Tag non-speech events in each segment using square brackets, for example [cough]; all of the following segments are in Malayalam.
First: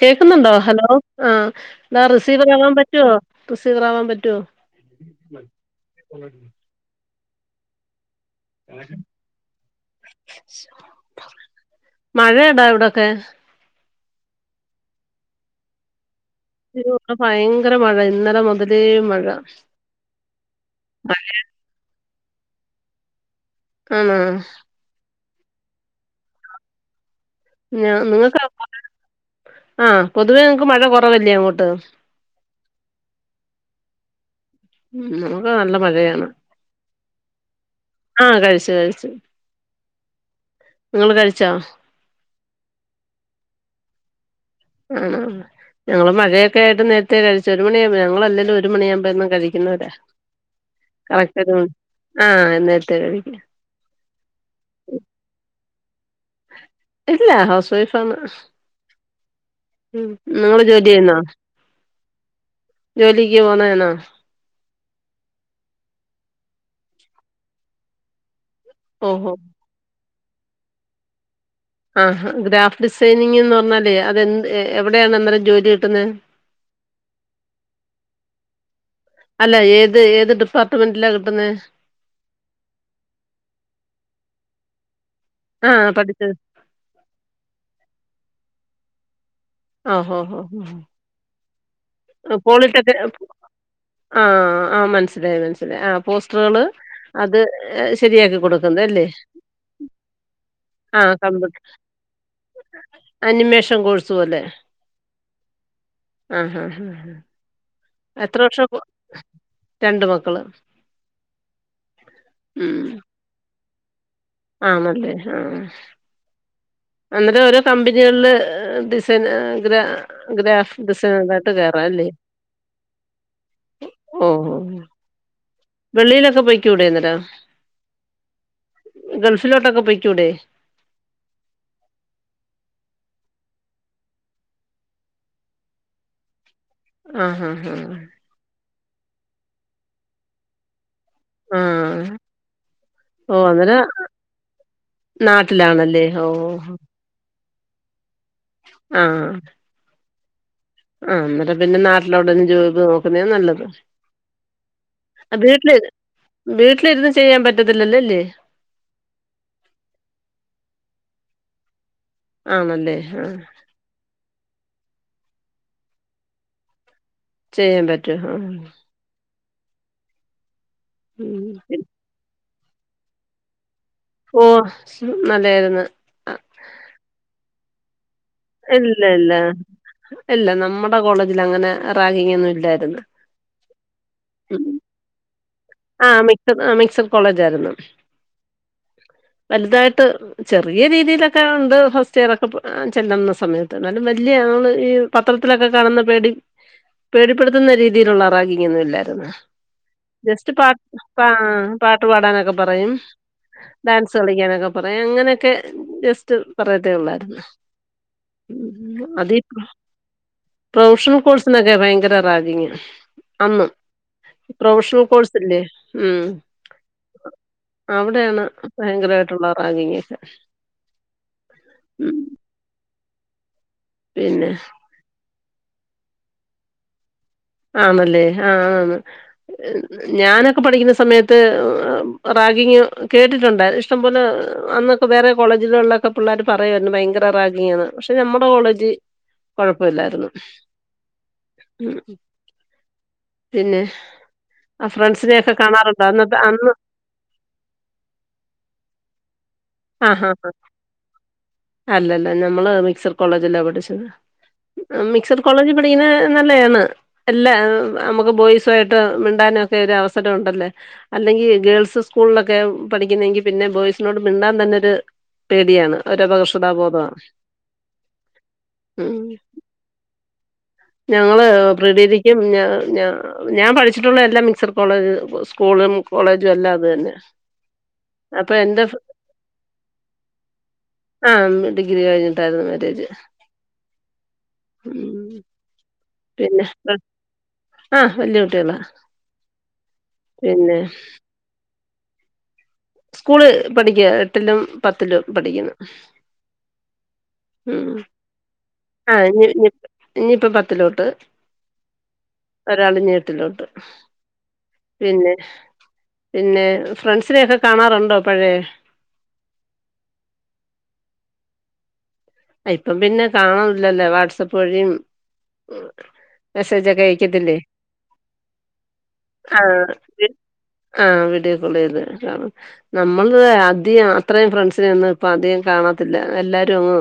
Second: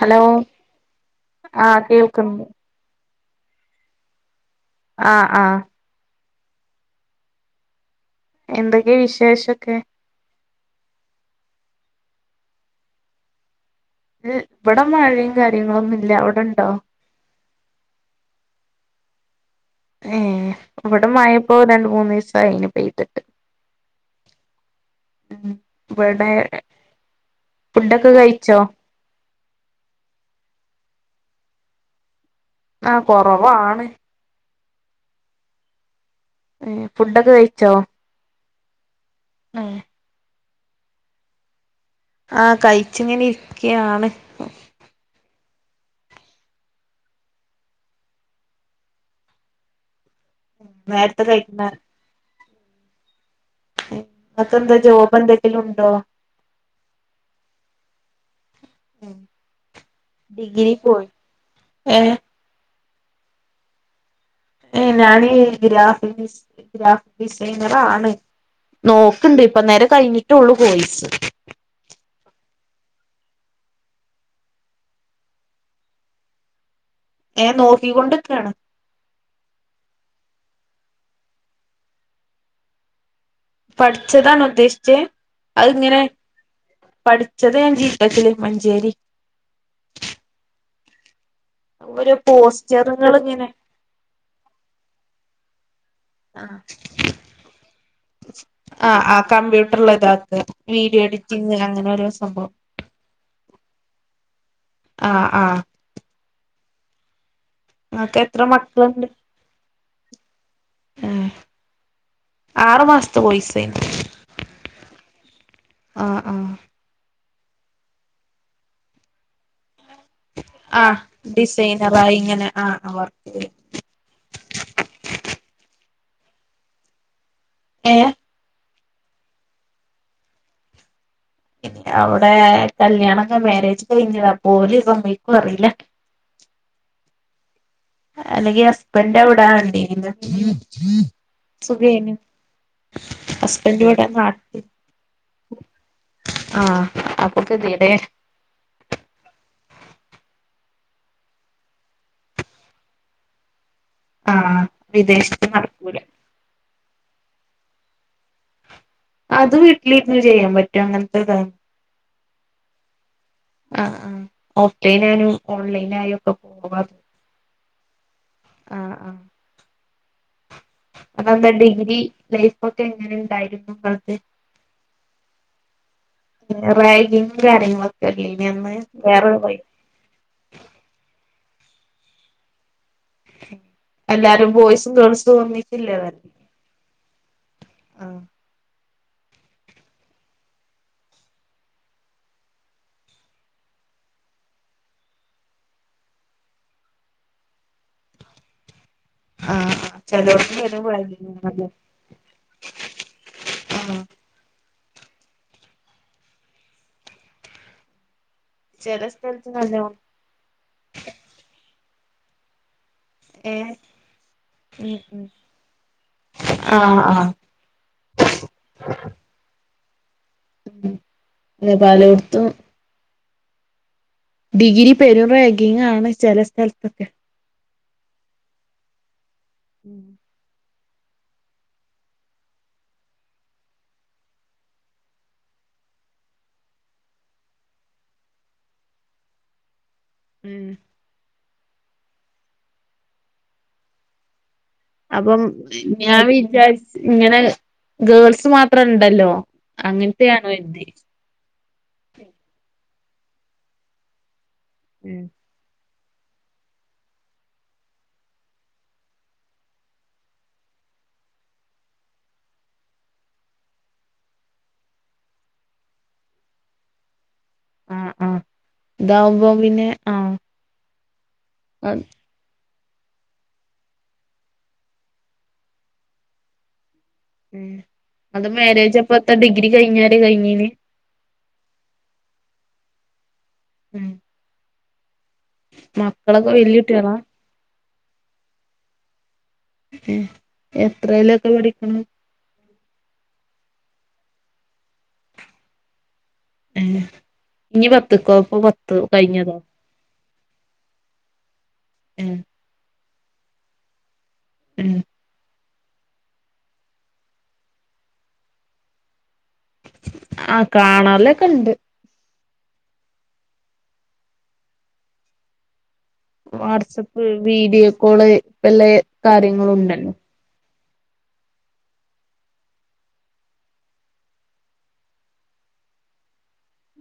ഹലോ കേക്ക്ന്നുണ്ടോ ഹലോ ആ ആഹ് എടാ കേൾക്കുന്നു റിസീവറാവാൻ പറ്റോ? റിസീവറാവാം പറ്റുവോ? ആഹ ആഹ [inaudible] എന്തെക്കെ വിശേഷൊക്കെ? മഴേടാ ഇവടൊക്കെ ഇവടെ മഴിം കാര്യങ്ങളൊന്നുല്ല്യ അവിടെണ്ടോ? ഓ ഇവടെ ഫയങ്കര മഴ ഇന്നലെ മുതലേ മഴ ഏഹേ ഇബടെ മഴപ്പൊ രണ്ട് മൂന്നീസായീണ് പെയ്ത്ട്ട് ആണോ? ഉം ഇവടെ ആഹാ നിങ്ങക്കങ്ങോട്ട് [unintelligible] ആ പൊതുവെ ഇങ്ങക്ക് മഴ കൊറവല്ലേ അങ്ങോട്ട്? ആഹ കൊറവാണ് ഉം നമ്മക്കൊക്കെ നല്ല മഴയാണ് ഏഹേ ഫുഡൊക്കെ കഴിച്ചോ? ആഹ് കഴിച്ച് കഴിച്ച് മ് ഇങ്ങള് കഴിച്ചോ? ആഹ് കഴിച്ചിങ്ങനെ ഇരിക്ക്യാണ് ആണോ? ഞങ്ങള് മഴൊക്കെയായിട്ട് നേരത്തെ കഴിച്ച് ഒരു മണിയാക്കുമ്പോ ഞങളെല്ലേലും ഒരു മണിയാകുമ്പെയെന്നും കഴിക്കുന്നവരാ നേരത്തെ കറക്ട്ടായിട്ട് കഴിക്കുന്ന ആഹ് നേരെത്തെ കഴിക്കും എഹെ ഇങ്ങെക്കെന്താ ജോബ് എന്തെങ്കിലുണ്ടോ? ഇല്ല ഹൗസ് വൈഫാണ് ഉം നിങ്ങള് ഡിഗ്രി പോയി ജോലിയ്യുന്നോ? ഏഹ് ജോലിക്ക് പോണെണോ? എഹ് ഞാന് ഗ്രാഫിക് ഡിസൈ ഗ്രാഫിക് ഡിസൈനറാണ് ഓഹോ നോക്ക്ണ്ട് ഇപ്പന്നേരെ കഴിഞ്ഞിട്ടൊള്ളു കോഴ്സ് ആഹാ ഗ്രാഫ്റ്റ് ഡിസൈനിങ്ങിന്ന് പറഞ്ഞാലേ അത് എന്ത് എവിടെയാണ് അന്നേരം ജോലി കിട്ടുന്നെ ഏഹെ നോക്കി കൊണ്ട്ക്കാണ് അല്ല ഏത് ഏത് ഡിപ്പാർട്ട്മെന്റിലാ കിട്ടുന്നെ? പഠിച്ചതാണോ ഉദ്ദേശിച്ചേ ആ അഹ്ങ്ങെനെ പഠിച്ചത്. പഠിച്ചത് ഞാ ജീ ട്ടെ ക്കില് മഞ്ചേരി ആഹ് ആഹ് ഒരു ആഹ് പോളിട്ടെക്കെ പോസ്റ്ററുകൾ ഇങ്ങനെ ആഹ് ആഹ് മനസ്സിലായി മനസ്സിലായി. ആ പോസ്റ്ററുകള് അത് ശെരിയാക്കി കൊട്ക്ക്‌ന്നത് അല്ലേ. കമ്പ്യൂട്ടർല് താക്കാ. ആ വീഡിയോ എഡിറ്റിങ് കമ്പ്യൂട്ടർ അങ്ങനോരോ സംഭവം. അനിമേഷൻ കോഴ്സ് പോലെ, ആ ആ ആഹ് ആഹ്. ഇങ്ങക്കെത്ര മക്കലള്ണ്ട്? മക്കള്. ഏഹ് ആറുമാസത്തെ കോഴ്സ് [unintelligible] ആണല്ലേ, ആഹ്. ആഹ്, ആഹ്. അങ്ങനെ ഓരോ കമ്പനികളില് ഏഹ് ഡിസൈൻ ഗ്രാ ആ ഗ്രാഫിക്ക്‌ ഡിസൈനറായ്ട്ട് കേറാല്ലേ. ഡിസൈനറായി ഇങ്ങനെ ആ വർക്ക് ചെയ്യ ഓഹ് ഓഹ് വെള്ളീലൊക്കെ പോയിക്കൂടെ അന്നേരം. ഏ ഗൾഫിലോട്ടൊക്കെ പോയ്ക്കൂടെ? അവടെ കല്യാണൊക്കെ മാരേജ് കഴിഞ്ഞതാ, പ്പോല് സമ്മയ്ക്കോ അറീല. ആഹ് ആഹ് ആഹ. അല്ലെങ്കി ഹസ്ബന്റവടാണ്ടീന്നു ആഹ് ആഹ് സുഖേയ്ന്നു. ഓ ഹസ്ബൻഡ് അന്നേരം വ്‌ടെ നാട്ടി. നാട്ടിലാണല്ലേ ഓ ആഹ് അപ്പക്കെത്യേടെ, ആഹ് ആഹ് ന്നട്ട് പിന്നെ നാട്ടിലവിടന്ന് ജോബ് നോക്കുന്നേ നല്ലത്. ആഹ് വിദേശത്ത് നടക്കൂല. വീട്ടിലിര്ന്ന് ചെയ്യാൻ പറ്റത്തില്ലല്ലേ അല്ലേ? അത് വീട്ട്ലിര്ന്ന് ചെയ്യാൻ പറ്റും, അങ്ങൻത്തെതാ. ആണല്ലെ ആഹ്. ആ ആ ഓഫ് ലൈനായും, ഓൺ ലൈനായും ഒക്കെ പോവാ അത്. ചെയ്യാൻ പറ്റും. ആഹ് ആഹ് ആ. അപ്പത്തെ ഉം ഡിഗ്രി ലൈഫൊക്കെ എങ്ങനെ ഉണ്ടായിരുന്നു നിങ്ങക്ക്? ഓ നല്ലായിര്ന്നു. റാഗിങ്ങും കാര്യങ്ങളൊക്കെല്ലേ ഇല്ലേനന്ന്. ഇല്ല ഇല്ല വേറെ [unintelligible] ഇല്ല നമ്മടെ കോളേജിൽ അങ്ങനെ റാഗിങ്ങൊന്നും ഇല്ലായിരുന്നു. എല്ലാരും ബോയ്സും ഗേൾസും ഒന്നി ആഹ് മിക്സട്, മിക്സട് കോളേജായിര്ന്നു. [inaudible] വല്തായിട്ട് ഏഹ് ചെറിയ രീതീലൊക്കെ ഉണ്ട്. ഫസ്റ്റ് ഇയറൊക്കെ ചെല്ലുന്ന സമയത്ത്. ന്നാലും വല്ല്യേ ആള് ഈ പത്രത്തിലൊക്കെ കാണ്ന്ന പേടി പേടിപ്പെട്ത്തുന്ന രീതീല്ള്ള റാഗിങ്ങൊന്നും ഇല്ലായിര്ന്നു. ആഹ് ആ. പാ ആഹ് പാട്ട് പാടാനൊക്കെ പറയും. ആഹ് ഡാൻസ് കളിക്കാനൊക്കെ പറയും. അങ്ങനെക്കെ ജസ്റ്റ് പറയത്തെ ഒള്ളായിര്ന്നു. ചെല [unintelligible] അതി സ്ഥലത്ത് നല്ലോണം പ്രൊഫഷണൽ കോഴ്സിനൊക്കെ ഭയങ്കര റാഗിങാ. അന്ന് ഏഹ് പ്രൊഫഷണൽ കോഴ്സില്ലെ. ഉം. ആഹ് ആഹ് അവിടേണ് ഭയങ്കരായിട്ട്ള്ള റാഗിങ്ങൊക്കെ. ന്ന് പലോട്ത്തും, പിന്നെ ഡിഗ്രി പെരും റേഗിങ്ങാണ് ചെല സ്ഥലത്തൊക്കെ. ആണല്ലേ, ആഹ് ആണ്. ഞാനൊക്കെ പഠിക്ക്‌ന്ന സമയ ത്ത് റാഗിങ് കേട്ടിട്ടുണ്ട്. ഇഷ്ടം പോലെ അന്നൊക്കെ വേറെ കോളേജിലൊള്ള ക്കെ പിള്ളേര് പറയാരുന്നു ഭയങ്കര റാഗിങ്ങാണ്. പക്ഷെ നമ്മുടെ കോളജ് കൊഴപ്പല്ലായിര്ന്നു. ഉം. ഉം പിന്നെ അ ഫ്രണ്ട്സിനെക്കെ കാണാറുണ്ടോ അന്നത്തെ അ ങ്ങനെ ഗേൾസ് മാത്രണ്ടല്ലോ ആഹ് ഹഹ അങ്ങനത്തെയാണോ കര്തി അല്ലല്ല നമ്മള് മിക്സട് കോളേജിലാ പഠിച്ചത് മിക്സട് കോളേജി പടിക്കണേ നല്ലയാണ് അല്ല നമുക്ക് ബോയ്സുവായിട്ട് മിണ്ടാനൊക്കെ ഒരു അവസരം ഉണ്ടല്ലേ അല്ലെങ്കി ഗേൾസ് സ്കൂളിലൊക്കെ പഠിക്കുന്നെങ്കി പിന്നെ ബോയ്സിനോട് മിണ്ടാ ണ്ടാൻ തന്നൊരു പേടിയാണ് ഒരപകർഷതാബോധമാണ് ആഹ് ആഹ് ഇതാവുമ്പോ പിന്നെ ആഹ് ഞങ്ങള് അത് പ്രീടിഗ്രി ഞ്ഞം ഞ ഞാ ഞാൻ പഠിച്ചിട്ടുള്ള എല്ലാ മിക്സഡ് കോളേജ് സ്കൂളും കോളേജുല്ലാം അതെന്നെ ഉം അത് മാരേജ് അപ്പത്തെ ഡിഗ്രി കഴിഞ്ഞാരെ കഴഞ്ഞീന്ന് ആഹ് ഡിഗ്രി കഴിഞ്ഞിട്ടായിരുന്നു മാരേജ് ഉം ഉം മക്ക പിന്നെ ആഹ് വല്ല്യ കുട്ട്യേളാ ഉം എത്രയിലൊക്കെ പഠിക്കണ് സ്കൂള് പഠിക്യ എട്ടിലും പത്തിലും പഠിക്ക്ന്ന് ഉം ഇഞ്ഞി പത്ത്ക്കോ പ്പ പത്ത് ആഹ് ഇഞ്ഞി കഴിഞ്ഞതോ ഇഞ്ഞി ഇഞ്ഞിപ്പ പത്തിലോട്ട് ഉം ഒരാളിഞ്ഞി എട്ടിലോട്ട് ഉം പിന്നെ പിന്നെ ഫ്രണ്ട്സിനെക്കെ കാണാറുണ്ടോ പഴേ ആഹ് കാണലൊക്കെണ്ട് ഇപ്പം പിന്നെ കാണൂല്ലല്ലേ വാട്സആപ്പ് വഴിം വാട്സആപ്പ് അയക്കത്തില്ലേ വീഡിയോ കോള് എല്ല ആ കാര്യങ്ങളുണ്ടല്ലോ ആഹ് വീഡിയോ കോൾ ചെയ്ത് കാണും നമ്മൾത് അധി അത്രയും ഫ്രണ്ട്സിനെ ഒന്നും ഇപ്പ അധികം കാണാത്തില്ല എല്ലാരും അങ്ങ്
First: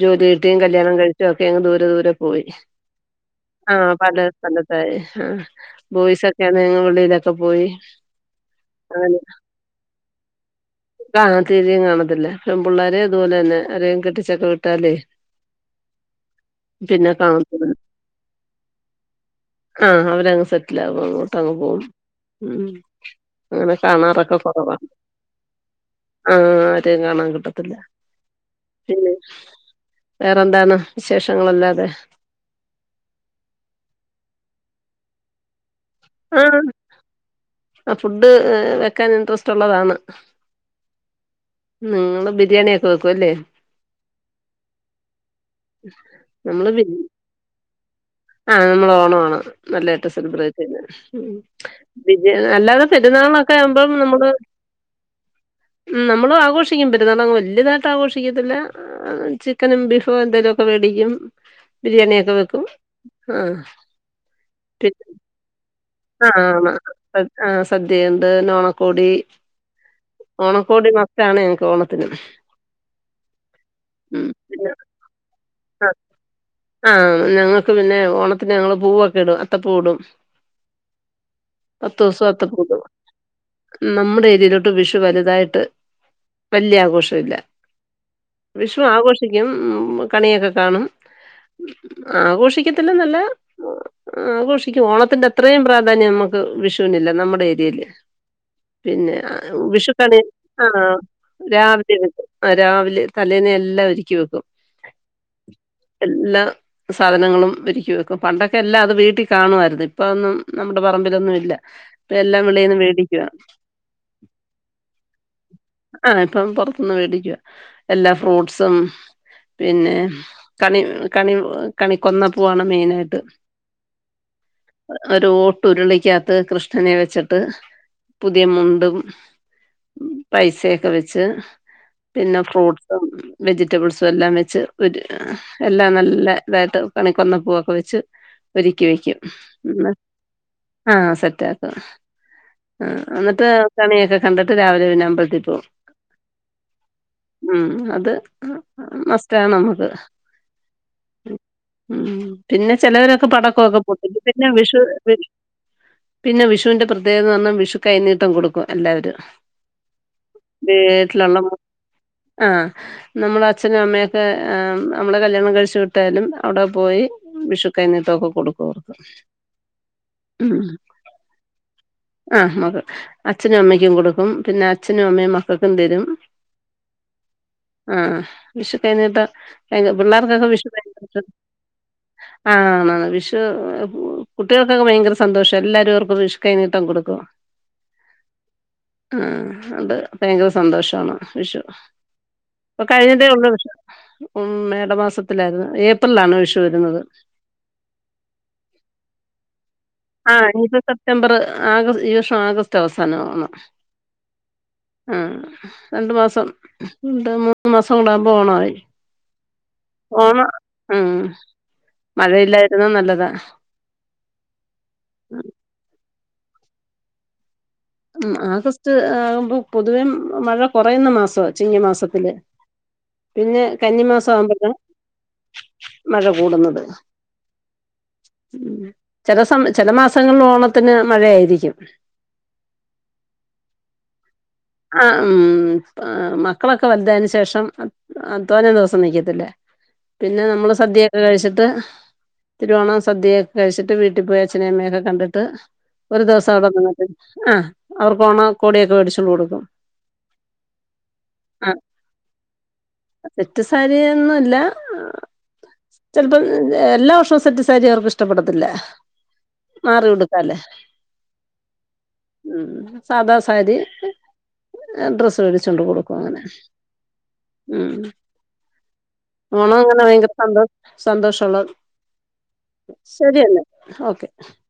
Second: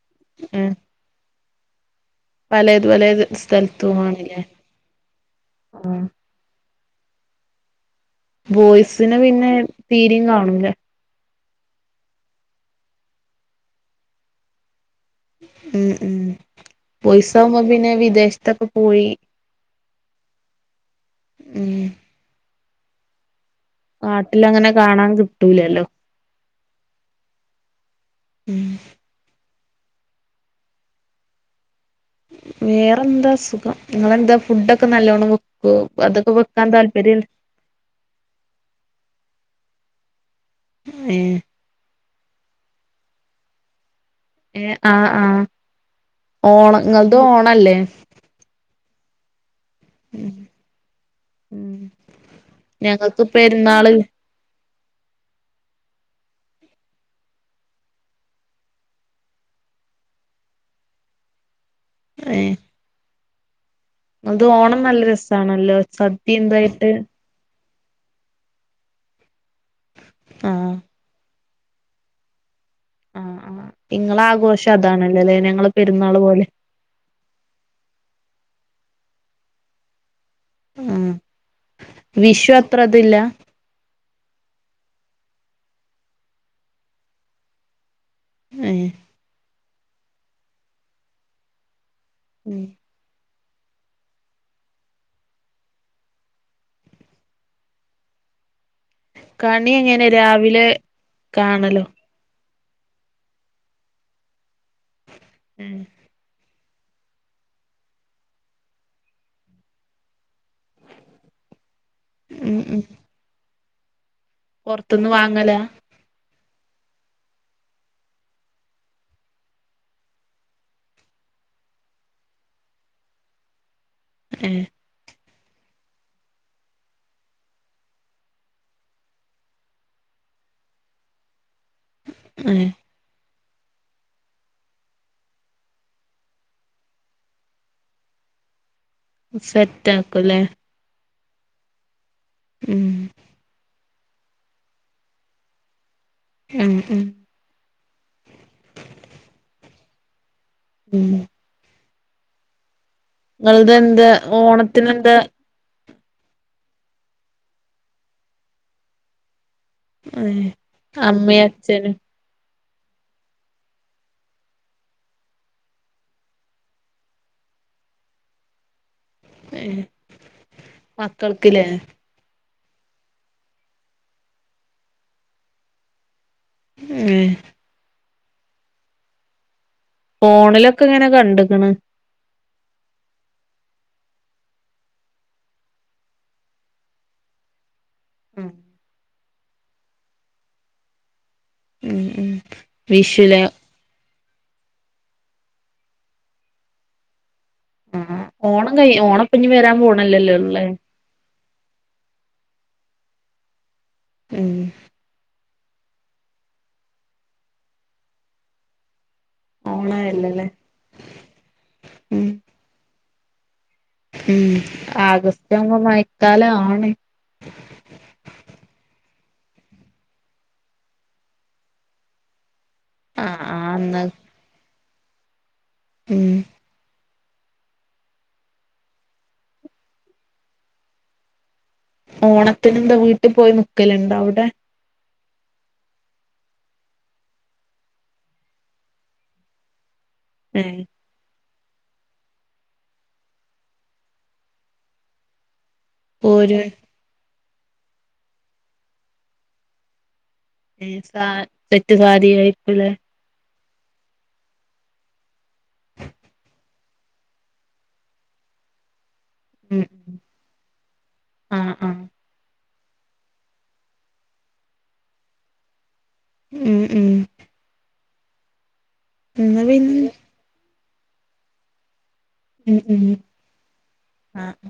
ജോലി കിട്ടീം ഉം കല്ല്യാണം കഴിച്ചോക്കെ അങ്ങ് ദൂരെ ദൂരെ പോ പോയി പലേത് പലേത് ആഹ് പല സ്ഥലത്തുമാണല്ലേ പലതായി ആ ബോയ്സൊക്കെ [unintelligible] വെളീലൊക്കെ പോയി ബോയ്സിനെ അങ്ങനെ പിന്നെ തീരീം കാണൂല ആഹ് തീരീം കാണത്തില്ല പെമ്പിള്ളേരിം അതോലന്നെ ആരെലും കെട്ടിചൊക്കെ വിട്ടാലേ ഉം ഉം പിന്നെ ബോയ്സാകുമ്പോ കാണത്തില്ല പിന്നെ വിദേശത്തൊക്കെ പോയി ആഹ് അവരങ്ങ് സെറ്റിൽ ആവും അങ്ങോട്ടങ്ങ് ഉം പോകും ഉം അങ്ങനെ കാണാറൊക്കെ നാട്ടിലങ്ങനെ കൊറവാ കാണാൻ കിട്ടൂലല്ലോ ആഹ് ആരെയും കാണാൻ കിട്ടത്തില്ല ഉം പിന്നെ വേറെന്താണ് വിശേഷങ്ങളല്ലാരേം വേറെന്താ സുഖം ഇങ്ങളെന്താ ഫുഡൊക്കെ നല്ലോണം വെക്കോ അതൊക്കെ വെക്കാൻ താല്പര്യണ്ടാ ആഹ് ഫുഡ് വെക്കാൻ ഇൻട്രസ്റ്റ് ഉള്ളതാണ് ഏഹ് ഉം ങ്ങള് ബിരിയാണി ഒക്കെ വെക്കും ല്ലേ ഏ ആഹ് ആഹ് ഓണ ങ്ങൾത് ഓണല്ലേ ആഹ് മ്മള് ഓണാണ് നല്ലായിട്ട് ഉം സെലിബ്രേറ്റ് ചെയ്യല് ഉം ബിരിയാ അല്ലാതെ പെരുന്നാൾനൊക്കെ ആവുമ്പം നമ്മള് ! ! ! ! ഉം നമ്മള് ആഘോഷിക്കും പെരുന്നാളവ്ബോ വല്യതായിട്ട് ആഘോഷിക്കത്തില്ല ആഹ് ചിക്കനും ബീഫും എന്തെലൊക്കെ വേടിക്കും ബിരിയാണിയൊക്കെ ഏ വെക്കും ആഹ് അത് ഓണം നല്ല രസാണല്ലോ സദ്യ ആഹ് എന്തായിട്ട് ആ ആ സദ്യയുണ്ട് ഓണക്കോടി ആഹ് ഓണക്കോടി മസ്റ്റാണ് ഞങ്ങക്ക് ഓണത്തിന് ആഹ ആഹ് നിങ്ങളെ ഉം പിന്നെ ആഘോഷം അതാണല്ലേ അല്ലെ ഞങ്ങളെ പെരുന്നാൾ പോലെ ആഹ് ഞങ്ങൾക്ക് പിന്നെ ഓണത്തിന് ഞങ്ങള് പൂവൊക്കെ ഇടും അത്തപ്പൂ ഇടും ആഹ് പത്ത് ദിവസം അത്ത വിഷു പൂ ഇടും അത്ര ഇതില്ല നമ്മുടെ ഏരിയയിലോട്ട് വിഷു വലുതായിട്ട് വലിയ ആഘോഷ ഇല്ല വിഷു ഏഹ് ആഘോഷിക്കും കണിയൊക്കെ കാണും. ഉം ആഘോഷിക്കത്തില്ല നല്ല ആഘോഷിക്കും ഓണത്തിന്റെ അത്രയും പ്രാധാന്യം നമുക്ക് വിഷുവിനില്ല നമ്മുടെ ഏരിയയില് പിന്നെ കണി എങ്ങനെ വിഷുക്കണി ആ രാവിലെ കാണലോ രാവിലെ രാവിലെ തലേന്ന് എല്ലാം ഒരുക്കി വെക്കും ഏഹ് എല്ലാം സാധനങ്ങളും വിരിക്ക വെക്കും പണ്ടൊക്കെ എല്ലാം അത് വീട്ടിൽ കാണുമായിരുന്നു ഇപ്പതോന്നും നമ്മുടെ പറമ്പിലൊന്നും ഇല്ല ഇപ്പ എല്ലാം ഉം വെളിയിൽന്ന് മേടിക്കുവാ പുറത്തൊന്ന് വാങ്ങല ആഹ ഇപ്പം പുറത്തുന്ന് മേടിക്കുക എല്ലാ ഫ്രൂട്ട്സും പിന്നെ കണി കണി കണി കൊന്നപ്പൂവാണ് മെയിനായിട്ട് ങ്ങേ ഒരു ഓട്ട് ഉരുളിക്കകത്ത് കൃഷ്ണനെ വെച്ചിട്ട് പുതിയ മുണ്ടും പൈസൊക്കെ വെച്ച് പിന്നെ ഏഹ് ഫ്രൂട്ട്സും വെജിറ്റബിൾസും എല്ലാം വെച്ച് ഒരു എല്ലാം നല്ല ഇതായിട്ട് കണിക്കോന്നപ്പൂവൊക്കെ വെച്ച് ഒരുക്കി വെക്കും സെറ്റാക്കൂല്ലേ ആഹ സെറ്റ് ആക്കും ഉം ആഹ് എന്നിട്ട് കണിയൊക്കെ കണ്ടിട്ട് രാവിലെ പിന്നെ അമ്പലത്തി പോകും ഉം ഉം ഉം അത് മസ്റ്റാണ് നമുക്ക് ഉം ഉം പിന്നെ ചിലവരൊക്കെ പടക്കൊക്കെ ഇങ്ങളതെന്താ പൊട്ടിക്കും പിന്നെ ഓണത്തിനെന്താ വിഷുവിനു പിന്നെ വിഷുവിന്റെ പ്രത്യേകത എന്ന് പറഞ്ഞാൽ വിഷു കൈനീട്ടം കൊടുക്കും എല്ലാവരും ഏഹ് വീട്ടില് ഉള്ള അമ്മയും അച്ഛനും ആഹ് നമ്മള അച്ഛനും അമ്മയൊക്കെ നമ്മളെ - കല്ല്യാണം കഴിച്ചു വിട്ടാലും അവിടെ പോയി വിഷുക്കൈനീട്ടാമൊക്കെ കൊടുക്കും ഏഹ് ഉം മക്കൾക്ക്ല്ലേ ആഹ് മക്കൾ അച്ഛനും അമ്മയ്ക്കും കൊടുക്കും പിന്നെ അച്ഛനും അമ്മയും മക്കൾക്കും തരും ഏഹ് ആഹ വിഷു കൈ നീട്ടം പിള്ളേർക്കൊക്കെ വിഷു ഫോണിലൊക്കെ ഇങ്ങനെ കഴിഞ്ഞ- കണ്ട്ക്ക്ണ് ആ വിഷു കുട്ടികൾക്കൊക്കെ ഭയങ്കര സന്തോഷം എല്ലാരും അവർക്കും വിഷു കൈനീട്ടം കൊടുക്കും ഉം ആഹ ഉണ്ട് ഭയങ്കര സന്തോഷമാണ് വിഷു ഉം ഉം അപ്പൊ കഴിഞ്ഞിട്ടേ വിഷുലെ ഉള്ളൂ വിഷു ഉം മേട മാസത്തിലായിരുന്നു ഏപ്രിലാണ് വിഷു വരുന്നത് ആ ഓണം കൈ ഓണം ഞ്ഞി വരാ പോണല്ലോ ആ ഇത് സെപ്റ്റംബർ ആഗസ്റ്റ് ഈ വർഷം ആഗസ്റ്റ് അവസാനം ആണ് ഉം ആ രണ്ട് മാസം രണ്ട് മൂന്ന് മാസം കൂടാകുമ്പോ ഓണായി ഓണായല്ലല്ലേ ഓണം ഉം ഉം മഴയില്ലായിരുന്ന നല്ലതാ ഉം ആഗസ്റ്റ് ആവുമ്പോ മയക്കാല ആണ് ഉ ആഗസ്റ്റ് ആകുമ്പോ പൊതുവേ മഴ കുറയുന്ന മാസ ചിങ്ങ മാസത്തില് ആ പിന്നെ ആന്ന് കന്നിമാസ ആവുമ്പോത്ത് മഴ ഉം കൂടുന്നത് ഉം ചെല സമ ചെല മാസങ്ങളിൽ ഓണത്തിന് മഴയായിരിക്കും ഓണത്തിന് എന്താ വീട്ടി പോയി നിക്കലുണ്ട അവിടെ? ആഹ് ഉം മക്കളൊക്കെ വലുതായെന് ശേഷം തോനേം ദെവസം നിക്കത്തില്ല പിന്ന ഏ നമ്മള് സദ്യ കഴിച്ചിട്ട് തിരുവോണ സദ്യയൊക്കെ കഴിച്ചിട്ട് വീട്ടി പോയി അച്ഛനേ അമ്മയെക്കെ കണ്ടിട്ട് ഒരു ദെവസം പോരും അവിടെ നിന്നിട്ട് ആഹ് അവർക്ക് ഓണക്കോ ടിയക്കെ മേടിച്ചോണ്ട്‌ കൊടു ഈ സാ ആ സെറ്റ് സാരി ആയിരിക്കലെ. സെറ്റ് സാരിയൊന്നുല്ല. ചെലപ്പം എല്ലാ വർഷോം സെറ്റ്സാരി അവർക്ക്‌ ഇഷ്ടപ്പെടത്തില്ല. ഉം മാറി ഉടുക്കാല്ലാ ആ ആ ഉം. സാദാ സാരി. ഡ്രസ്സ് വേടിച്ചുണ്ട് കൊടുക്കും അങ്ങനെ ഉം ഉം ഉം. എന്നാ ഓണം എങ്ങനെ പിന്നെ ഭയങ്കര സന്തോ, സന്തോഷള്ള ഉം ഉം ശരിയന്നെ ഓക്കെ. ആ ആ